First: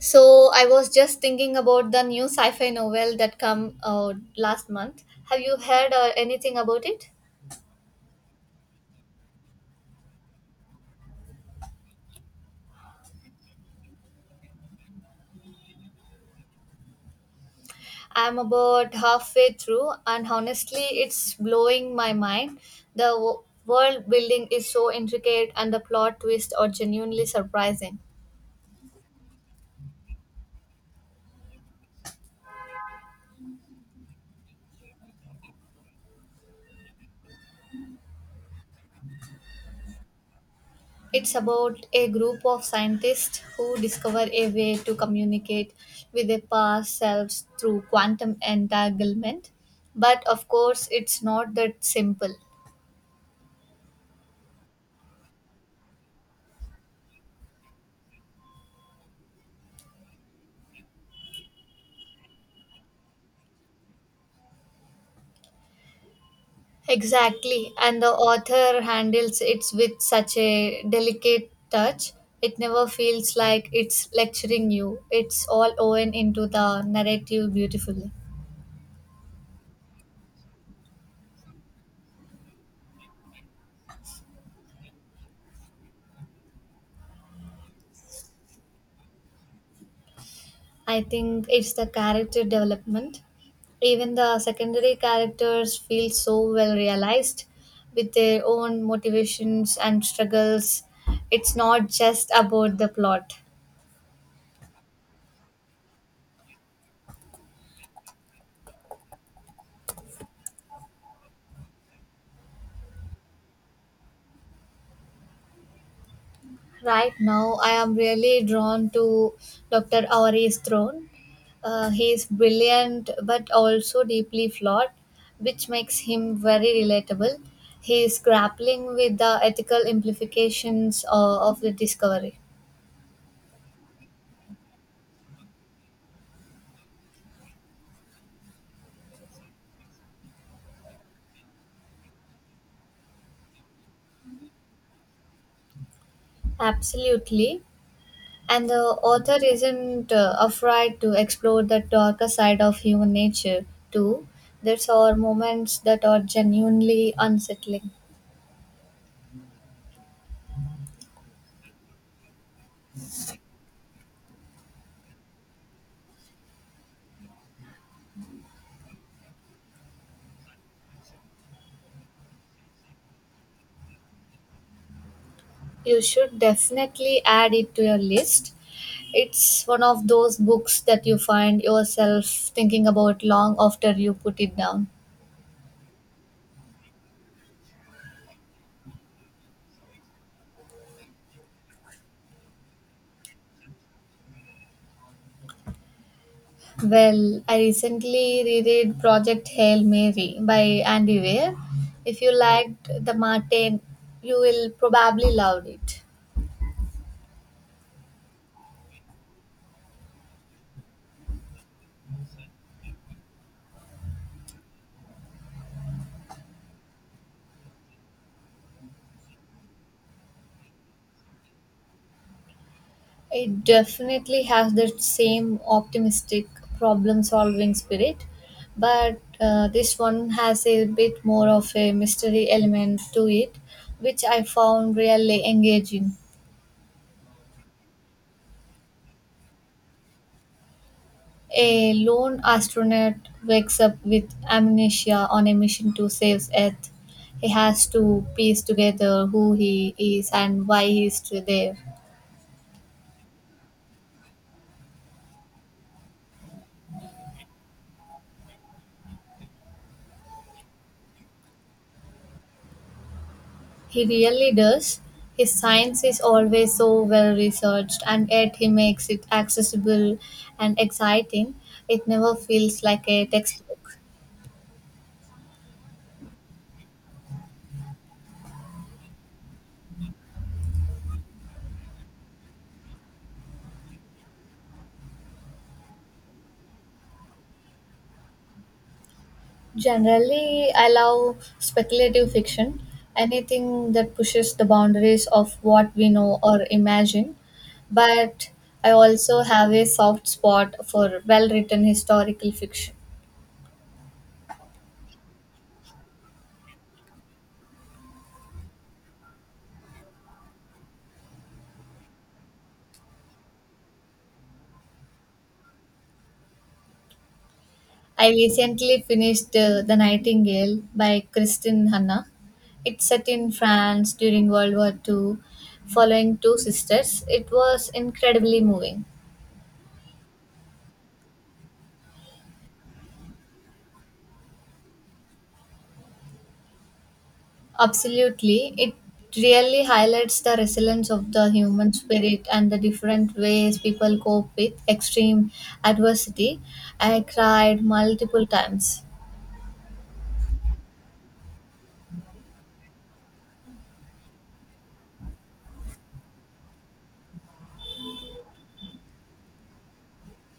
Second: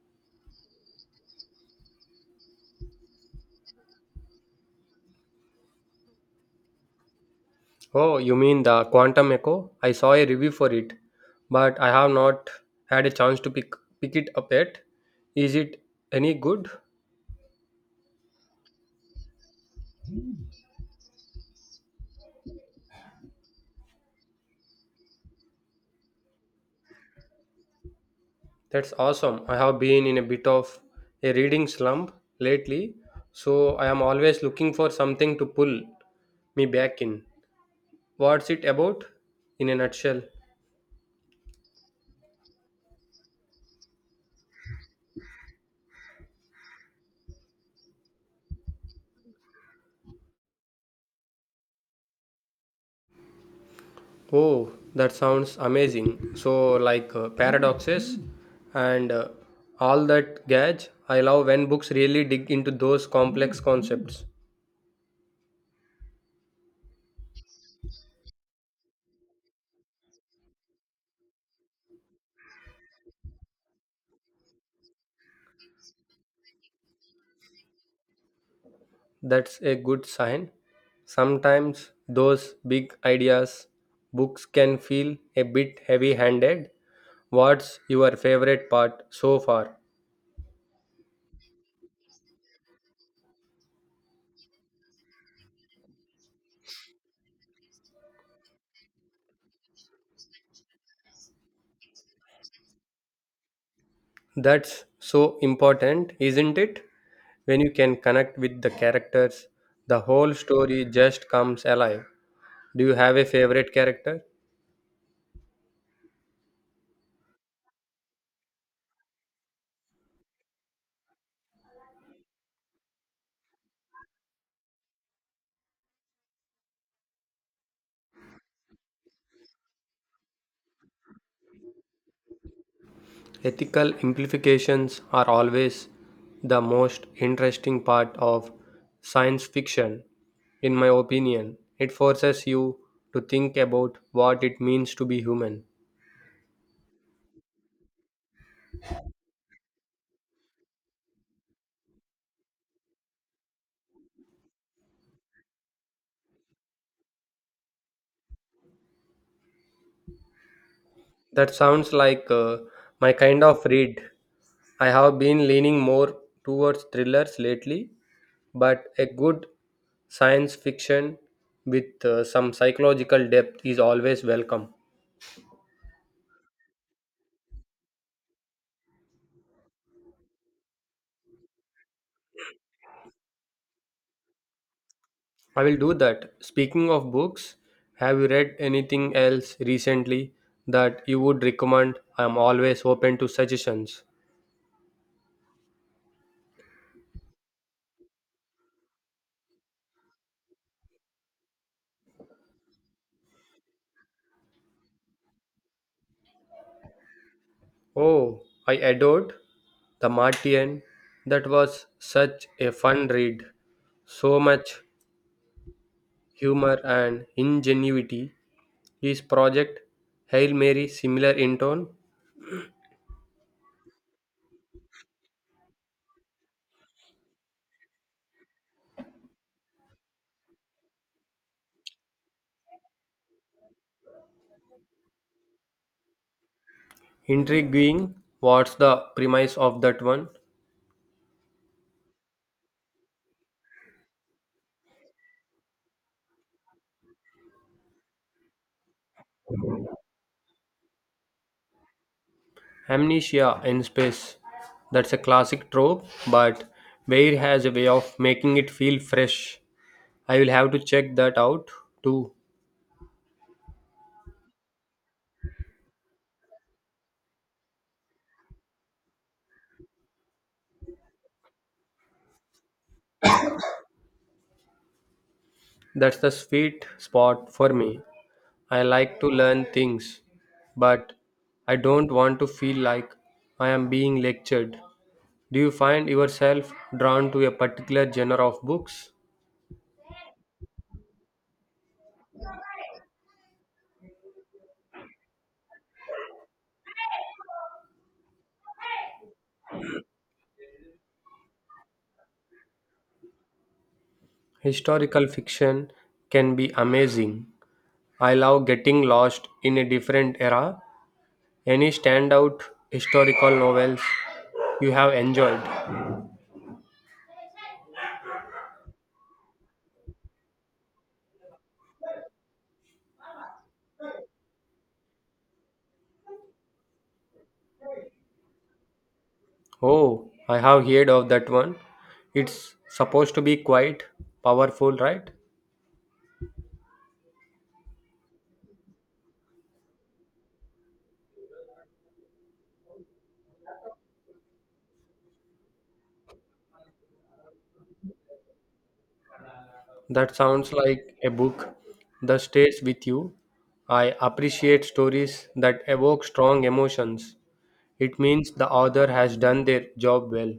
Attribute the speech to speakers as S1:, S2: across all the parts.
S1: So I was just thinking about the new sci-fi novel that come out last month. Have you heard anything about it?
S2: Oh, you mean the Quantum Echo? I saw a review for it, but I have not had a chance to pick it up yet. Is it any good?
S1: I'm about halfway through, and honestly, it's blowing my mind. The w- World building is so intricate, and the plot twists are genuinely surprising.
S2: That's awesome. I have been in a bit of a reading slump lately, so I am always looking for something to pull me back in. What's it about in a nutshell?
S1: It's about a group of scientists who discover a way to communicate with their past selves through quantum entanglement. But of course, it's not that simple.
S2: Oh, that sounds amazing. So, like paradoxes and all that gadge. I love when books really dig into those complex concepts.
S1: Exactly, and the author handles it with such a delicate touch. It never feels like it's lecturing you. It's all woven into the narrative beautifully.
S2: That's a good sign. Sometimes those big ideas books can feel a bit heavy-handed. What's your favorite part so far?
S1: I think it's the character development. Even the secondary characters feel so well realized with their own motivations and struggles. It's not just about the plot.
S2: That's so important, isn't it? When you can connect with the characters, the whole story just comes alive. Do you have a favorite character?
S1: Right now, I am really drawn to Dr. Auri's throne. He is brilliant but also deeply flawed, which makes him very relatable. He is grappling with the ethical implications of the discovery.
S2: Ethical implications are always the most interesting part of science fiction, in my opinion. It forces you to think about what it means to be human.
S1: Absolutely. And the author isn't afraid to explore the darker side of human nature, too. There are moments that are genuinely unsettling.
S2: That sounds like my kind of read. I have been leaning more towards thrillers lately, but a good science fiction with some psychological depth is always welcome.
S1: You should definitely add it to your list. It's one of those books that you find yourself thinking about long after you put it down.
S2: I will do that. Speaking of books, have you read anything else recently that you would recommend? I am always open to suggestions.
S1: Well, I recently reread Project Hail Mary by Andy Weir. If you liked The Martin, you will probably love it.
S2: Oh, I adored The Martian. That was such a fun read. So much humor and ingenuity. Is project Hail Mary similar in tone?
S1: It definitely has the same optimistic problem solving spirit, but this one has a bit more of a mystery element to it, which I found really engaging.
S2: Intriguing. What's the premise of that one?
S1: A lone astronaut wakes up with amnesia on a mission to save Earth. He has to piece together who he is and why he is still there.
S2: Amnesia in space. That's a classic trope, but Bayer has a way of making it feel fresh. I will have to check that out too.
S1: He really does. His science is always so well researched, and yet he makes it accessible and exciting. It never feels like a textbook.
S2: That's the sweet spot for me. I like to learn things, but I don't want to feel like I am being lectured. Do you find yourself drawn to a particular genre of books?
S1: Generally, I love speculative fiction, anything that pushes the boundaries of what we know or imagine. But I also have a soft spot for well written historical fiction.
S2: Historical fiction can be amazing, I love getting lost in a different era. Any standout historical novels you have enjoyed?
S1: I recently finished The Nightingale by Kristin Hanna. It's set in France during World War Two, following two sisters. It was incredibly moving.
S2: Oh, I have heard of that one. It's supposed to be quite powerful, right?
S1: Absolutely. It really highlights the resilience of the human spirit and the different ways people cope with extreme adversity. I cried multiple times.
S2: That sounds like a book that stays with you. I appreciate stories that evoke strong emotions. It means the author has done their job well.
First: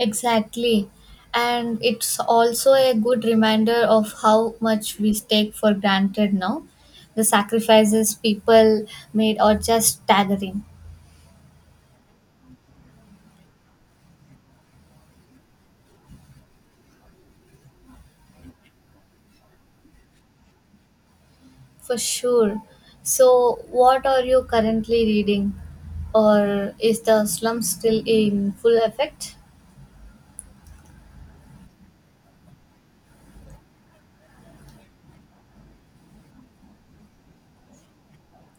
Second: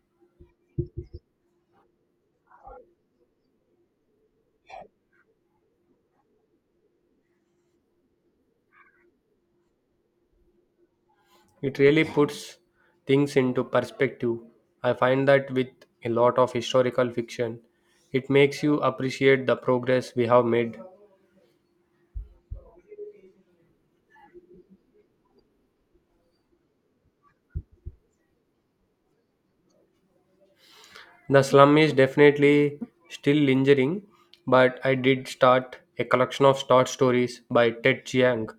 S1: Exactly. And it's also a good reminder of how much we take for granted now. The sacrifices people made are just staggering.
S2: It really puts things into perspective. I find that with a lot of historical fiction, it makes you appreciate the progress we have made.
S1: For sure. So, what are you currently reading? Or is the slum still in full effect?
S2: The slum is definitely still lingering, but I did start a collection of short stories by Ted Chiang.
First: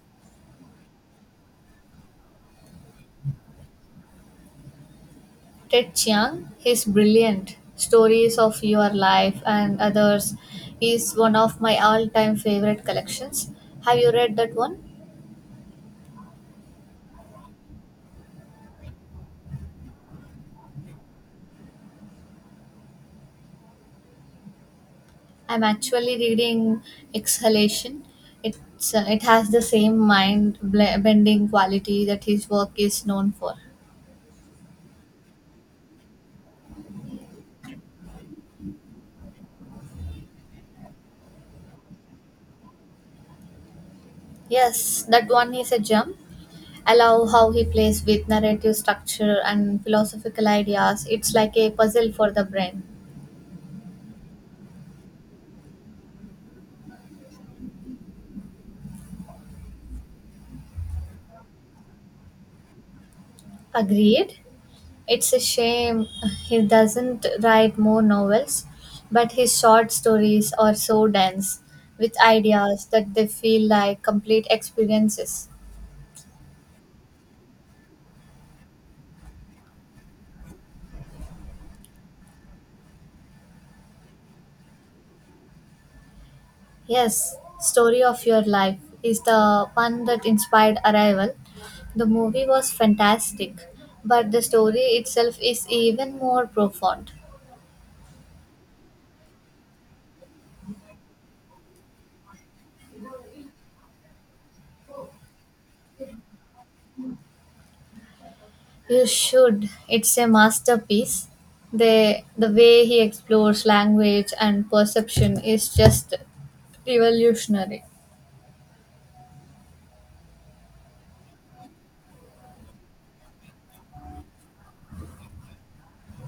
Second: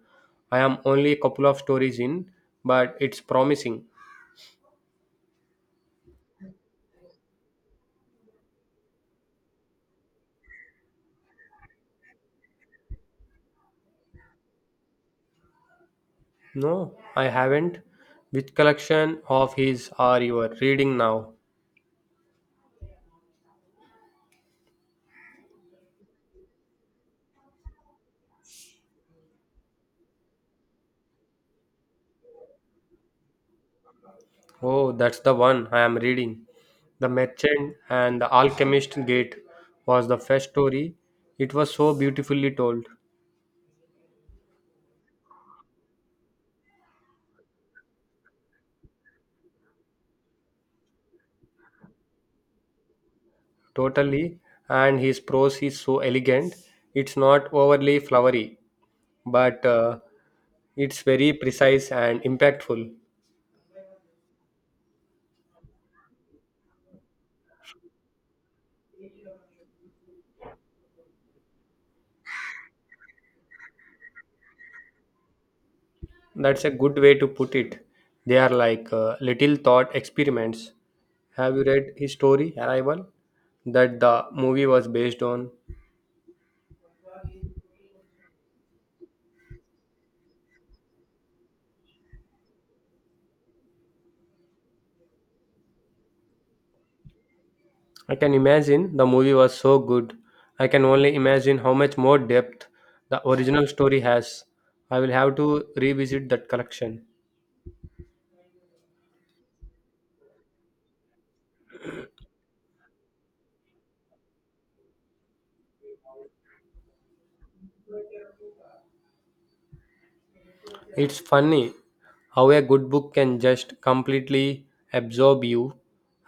S2: I am only a couple of stories in, but it's promising.
S1: Ted Chiang, his brilliant stories of your life and others is one of my all-time favorite collections. Have you read that one?
S2: No, I haven't. Which collection of his are you reading now?
S1: I'm actually reading Exhalation. It has the same bending quality that his work is known for.
S2: Oh, that's the one I am reading. The Merchant and the Alchemist Gate was the first story. It was so beautifully told,
S1: Yes, that one is a gem. I love how he plays with narrative structure and philosophical ideas. It's like a puzzle for the brain.
S2: totally, and his prose is so elegant. It's not overly flowery, but it's very precise and impactful.
S1: Agreed. It's a shame he doesn't write more novels, but his short stories are so dense with ideas that they feel like complete experiences.
S2: That's a good way to put it. They are like little thought experiments. Have you read his story, Arrival, that the movie was based on?
S1: Yes, Story of Your Life is the one that inspired Arrival. The movie was fantastic, but the story itself is even more profound.
S2: I can imagine the movie was so good. I can only imagine how much more depth the original story has. I will have to revisit that collection.
S1: You should. It's a masterpiece. The way he explores language and perception is just revolutionary.
S2: It's funny how a good book can just completely absorb you.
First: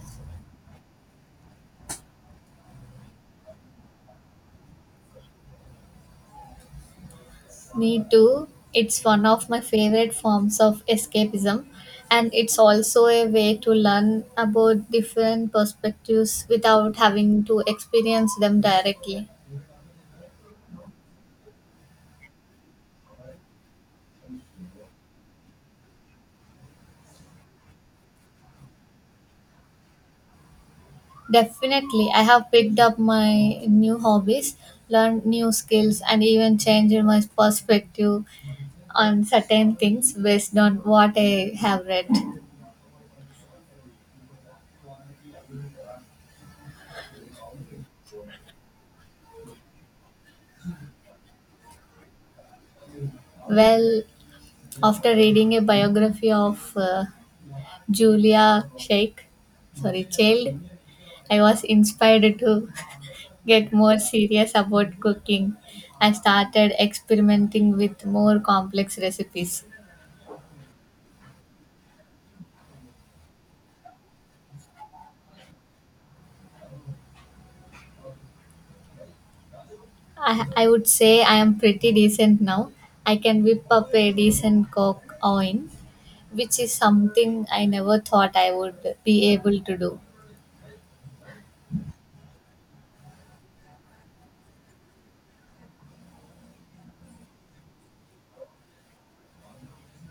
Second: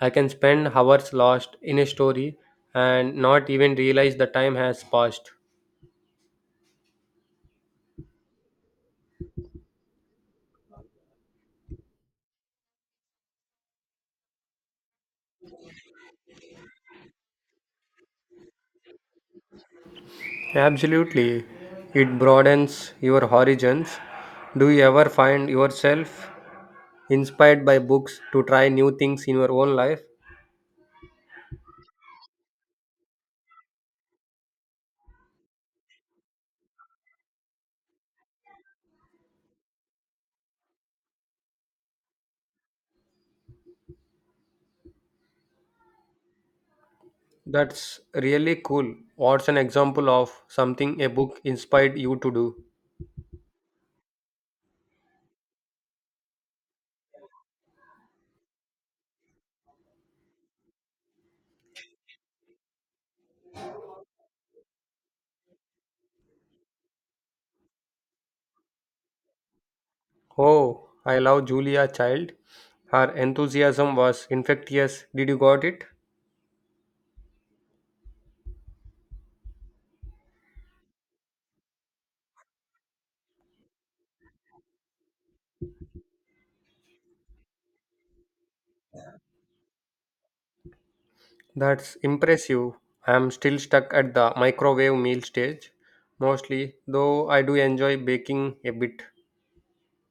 S2: I can spend hours lost in a story and not even realize the time has passed.
S1: Me too. It's one of my favorite forms of escapism, and it's also a way to learn about different perspectives without having to experience them directly.
S2: Absolutely. It broadens your horizons. Do you ever find yourself inspired by books to try new things in your own life?
S1: Definitely, I have picked up my new hobbies, learned new skills, and even changed my perspective on certain things based on what I have read.
S2: That's really cool. What's an example of something a book inspired you to do?
S1: Well, after reading a biography of Julia Sheikh, sorry, Child, I was inspired to get more serious about cooking and started experimenting with more complex recipes.
S2: Oh, I love Julia Child. Her enthusiasm was infectious. Did you got it?
S1: I would say I am pretty decent now. I can whip up a decent coke oven, which is something I never thought I would be able to do.
S2: That's impressive. I'm still stuck at the microwave meal stage, mostly, though I do enjoy baking a bit.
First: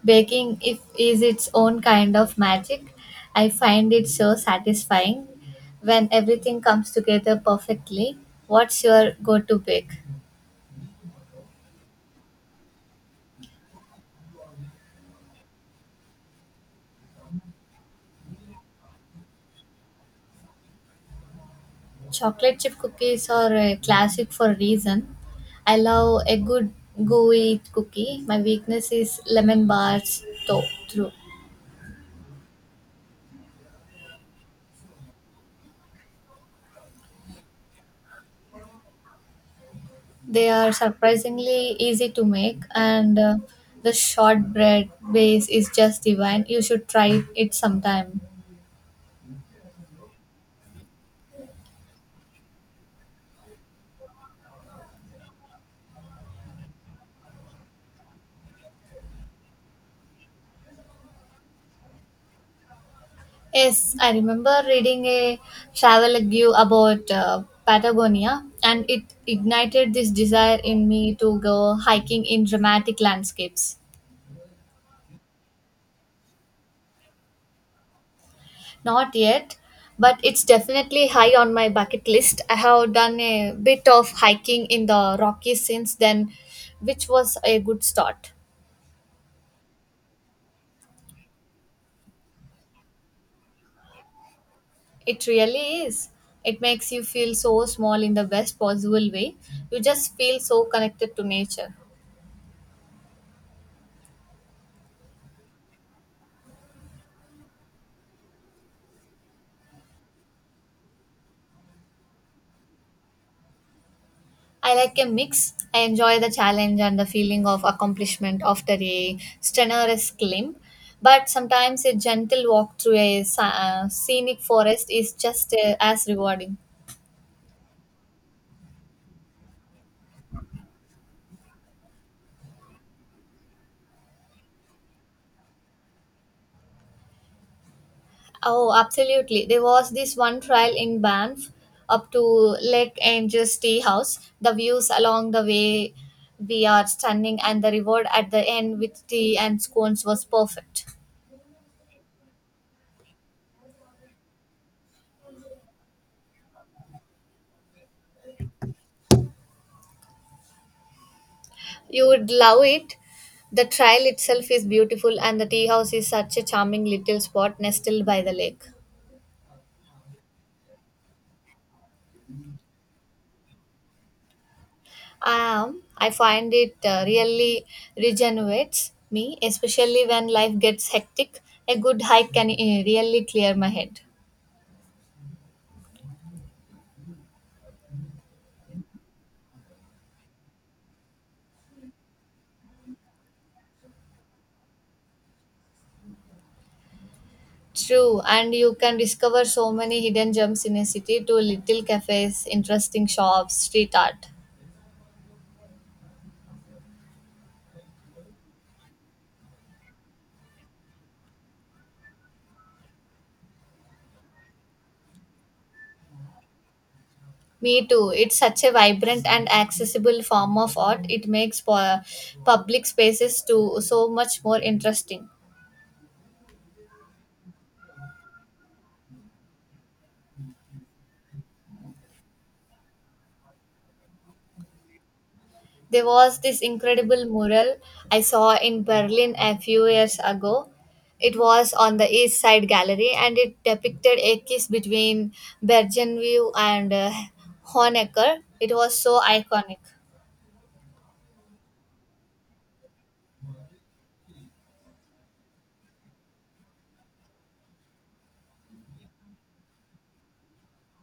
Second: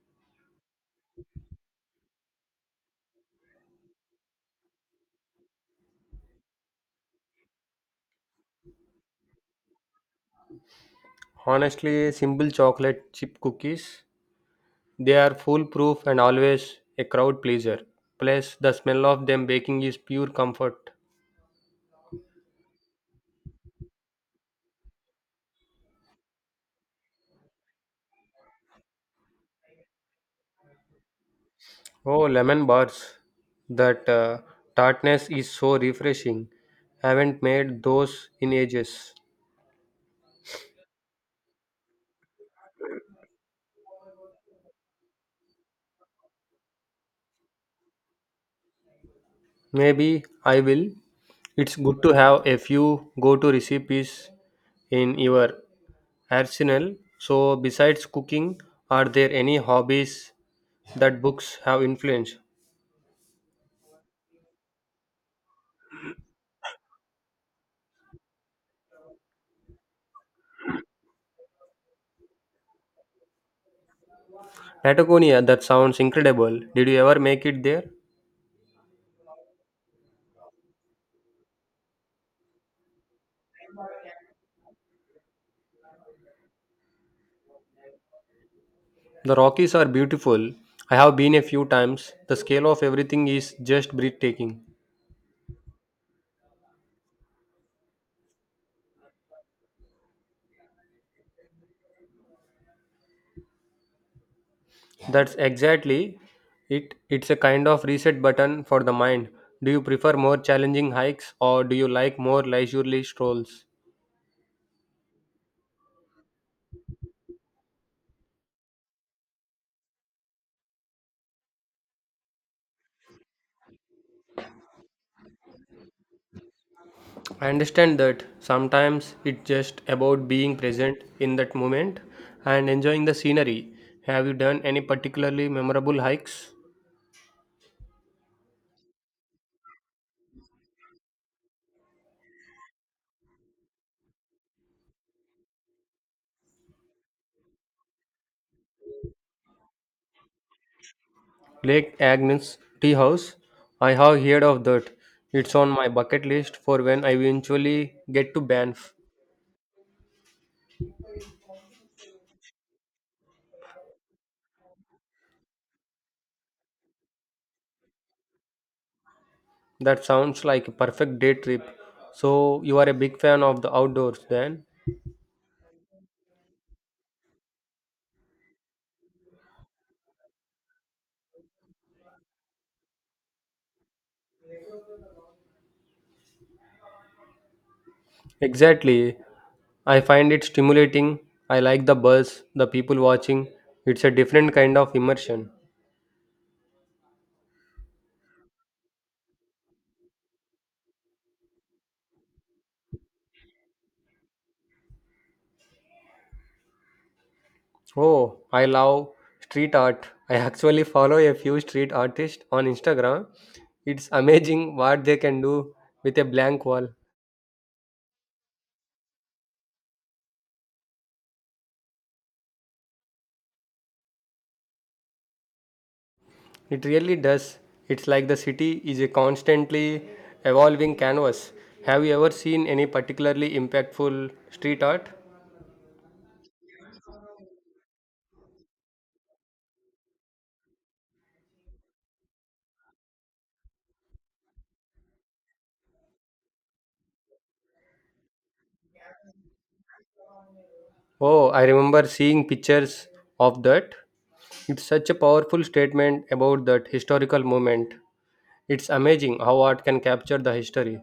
S1: Baking if, is its own kind of magic. I find it so satisfying when everything comes together perfectly. What's your go to bake?
S2: Honestly, simple chocolate chip cookies. They are foolproof and always a crowd pleaser. Plus, the smell of them baking is pure comfort.
S1: Chocolate chip cookies are a classic for a reason. I love a good gooey cookie. My weakness is lemon bars, though. Through
S2: Oh, lemon bars. That tartness is so refreshing. Haven't made those in ages.
S1: they are surprisingly easy to make, and the shortbread base is just divine. You should try it sometime.
S2: Maybe I will. It's good to have a few go to recipes in your arsenal. So, besides cooking, are there any hobbies that books have influenced?
S1: Yes, I remember reading a travel review about Patagonia, and it ignited this desire in me to go hiking in dramatic landscapes.
S2: Patagonia, that sounds incredible. Did you ever make it there?
S1: Not yet, but it's definitely high on my bucket list. I have done a bit of hiking in the Rockies since then, which was a good start.
S2: The Rockies are beautiful. I have been a few times. The scale of everything is just breathtaking.
S1: It really is. It makes you feel so small in the best possible way. You just feel so connected to nature.
S2: That's exactly it. It's a kind of reset button for the mind. Do you prefer more challenging hikes or do you like more leisurely strolls?
S1: I like a mix. I enjoy the challenge and the feeling of accomplishment after a strenuous climb, but sometimes a gentle walk through a scenic forest is just as rewarding.
S2: I understand that sometimes it's just about being present in that moment and enjoying the scenery. Have you done any particularly memorable hikes?
S1: Oh, absolutely. There was this one trail in Banff up to Lake Angel's Tea House. The views along the way we are stunning and the reward at the end with tea and scones was perfect.
S2: Lake Agnes Tea House. I have heard of that. It's on my bucket list for when I eventually get to Banff.
S1: You would love it. The trail itself is beautiful and the tea house is such a charming little spot nestled by the lake.
S2: That sounds like a perfect day trip. So, you are a big fan of the outdoors then?
S1: I find it really regenerates me, especially when life gets hectic. A good hike can really clear my head.
S2: Exactly. I find it stimulating. I like the buzz, the people watching. It's a different kind of immersion.
S1: True, and you can discover so many hidden gems in a city to little cafes, interesting shops, street art.
S2: Oh, I love street art. I actually follow a few street artists on Instagram. It's amazing what they can do with a blank wall.
S1: Me too. It's such a vibrant and accessible form of art. It makes public spaces too so much more interesting.
S2: It really does. It's like the city is a constantly evolving canvas. Have you ever seen any particularly impactful street art?
S1: There was this incredible mural I saw in Berlin a few years ago. It was on the East Side Gallery and it depicted a kiss between Bergenview and Honecker. It was so iconic.
S2: Oh, I remember seeing pictures of that. It's such a powerful statement about that historical moment. It's amazing how art can capture the history.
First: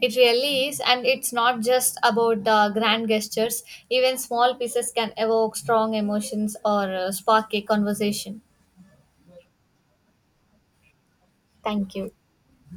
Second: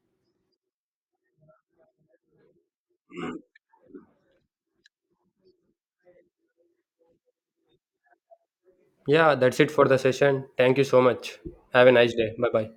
S1: It really is, and it's not just about the grand gestures. Even small pieces can evoke strong emotions or spark a conversation.
S2: Yeah, that's it for the session. Thank you so much. Have a
S1: Thank you.
S2: nice day. Bye bye.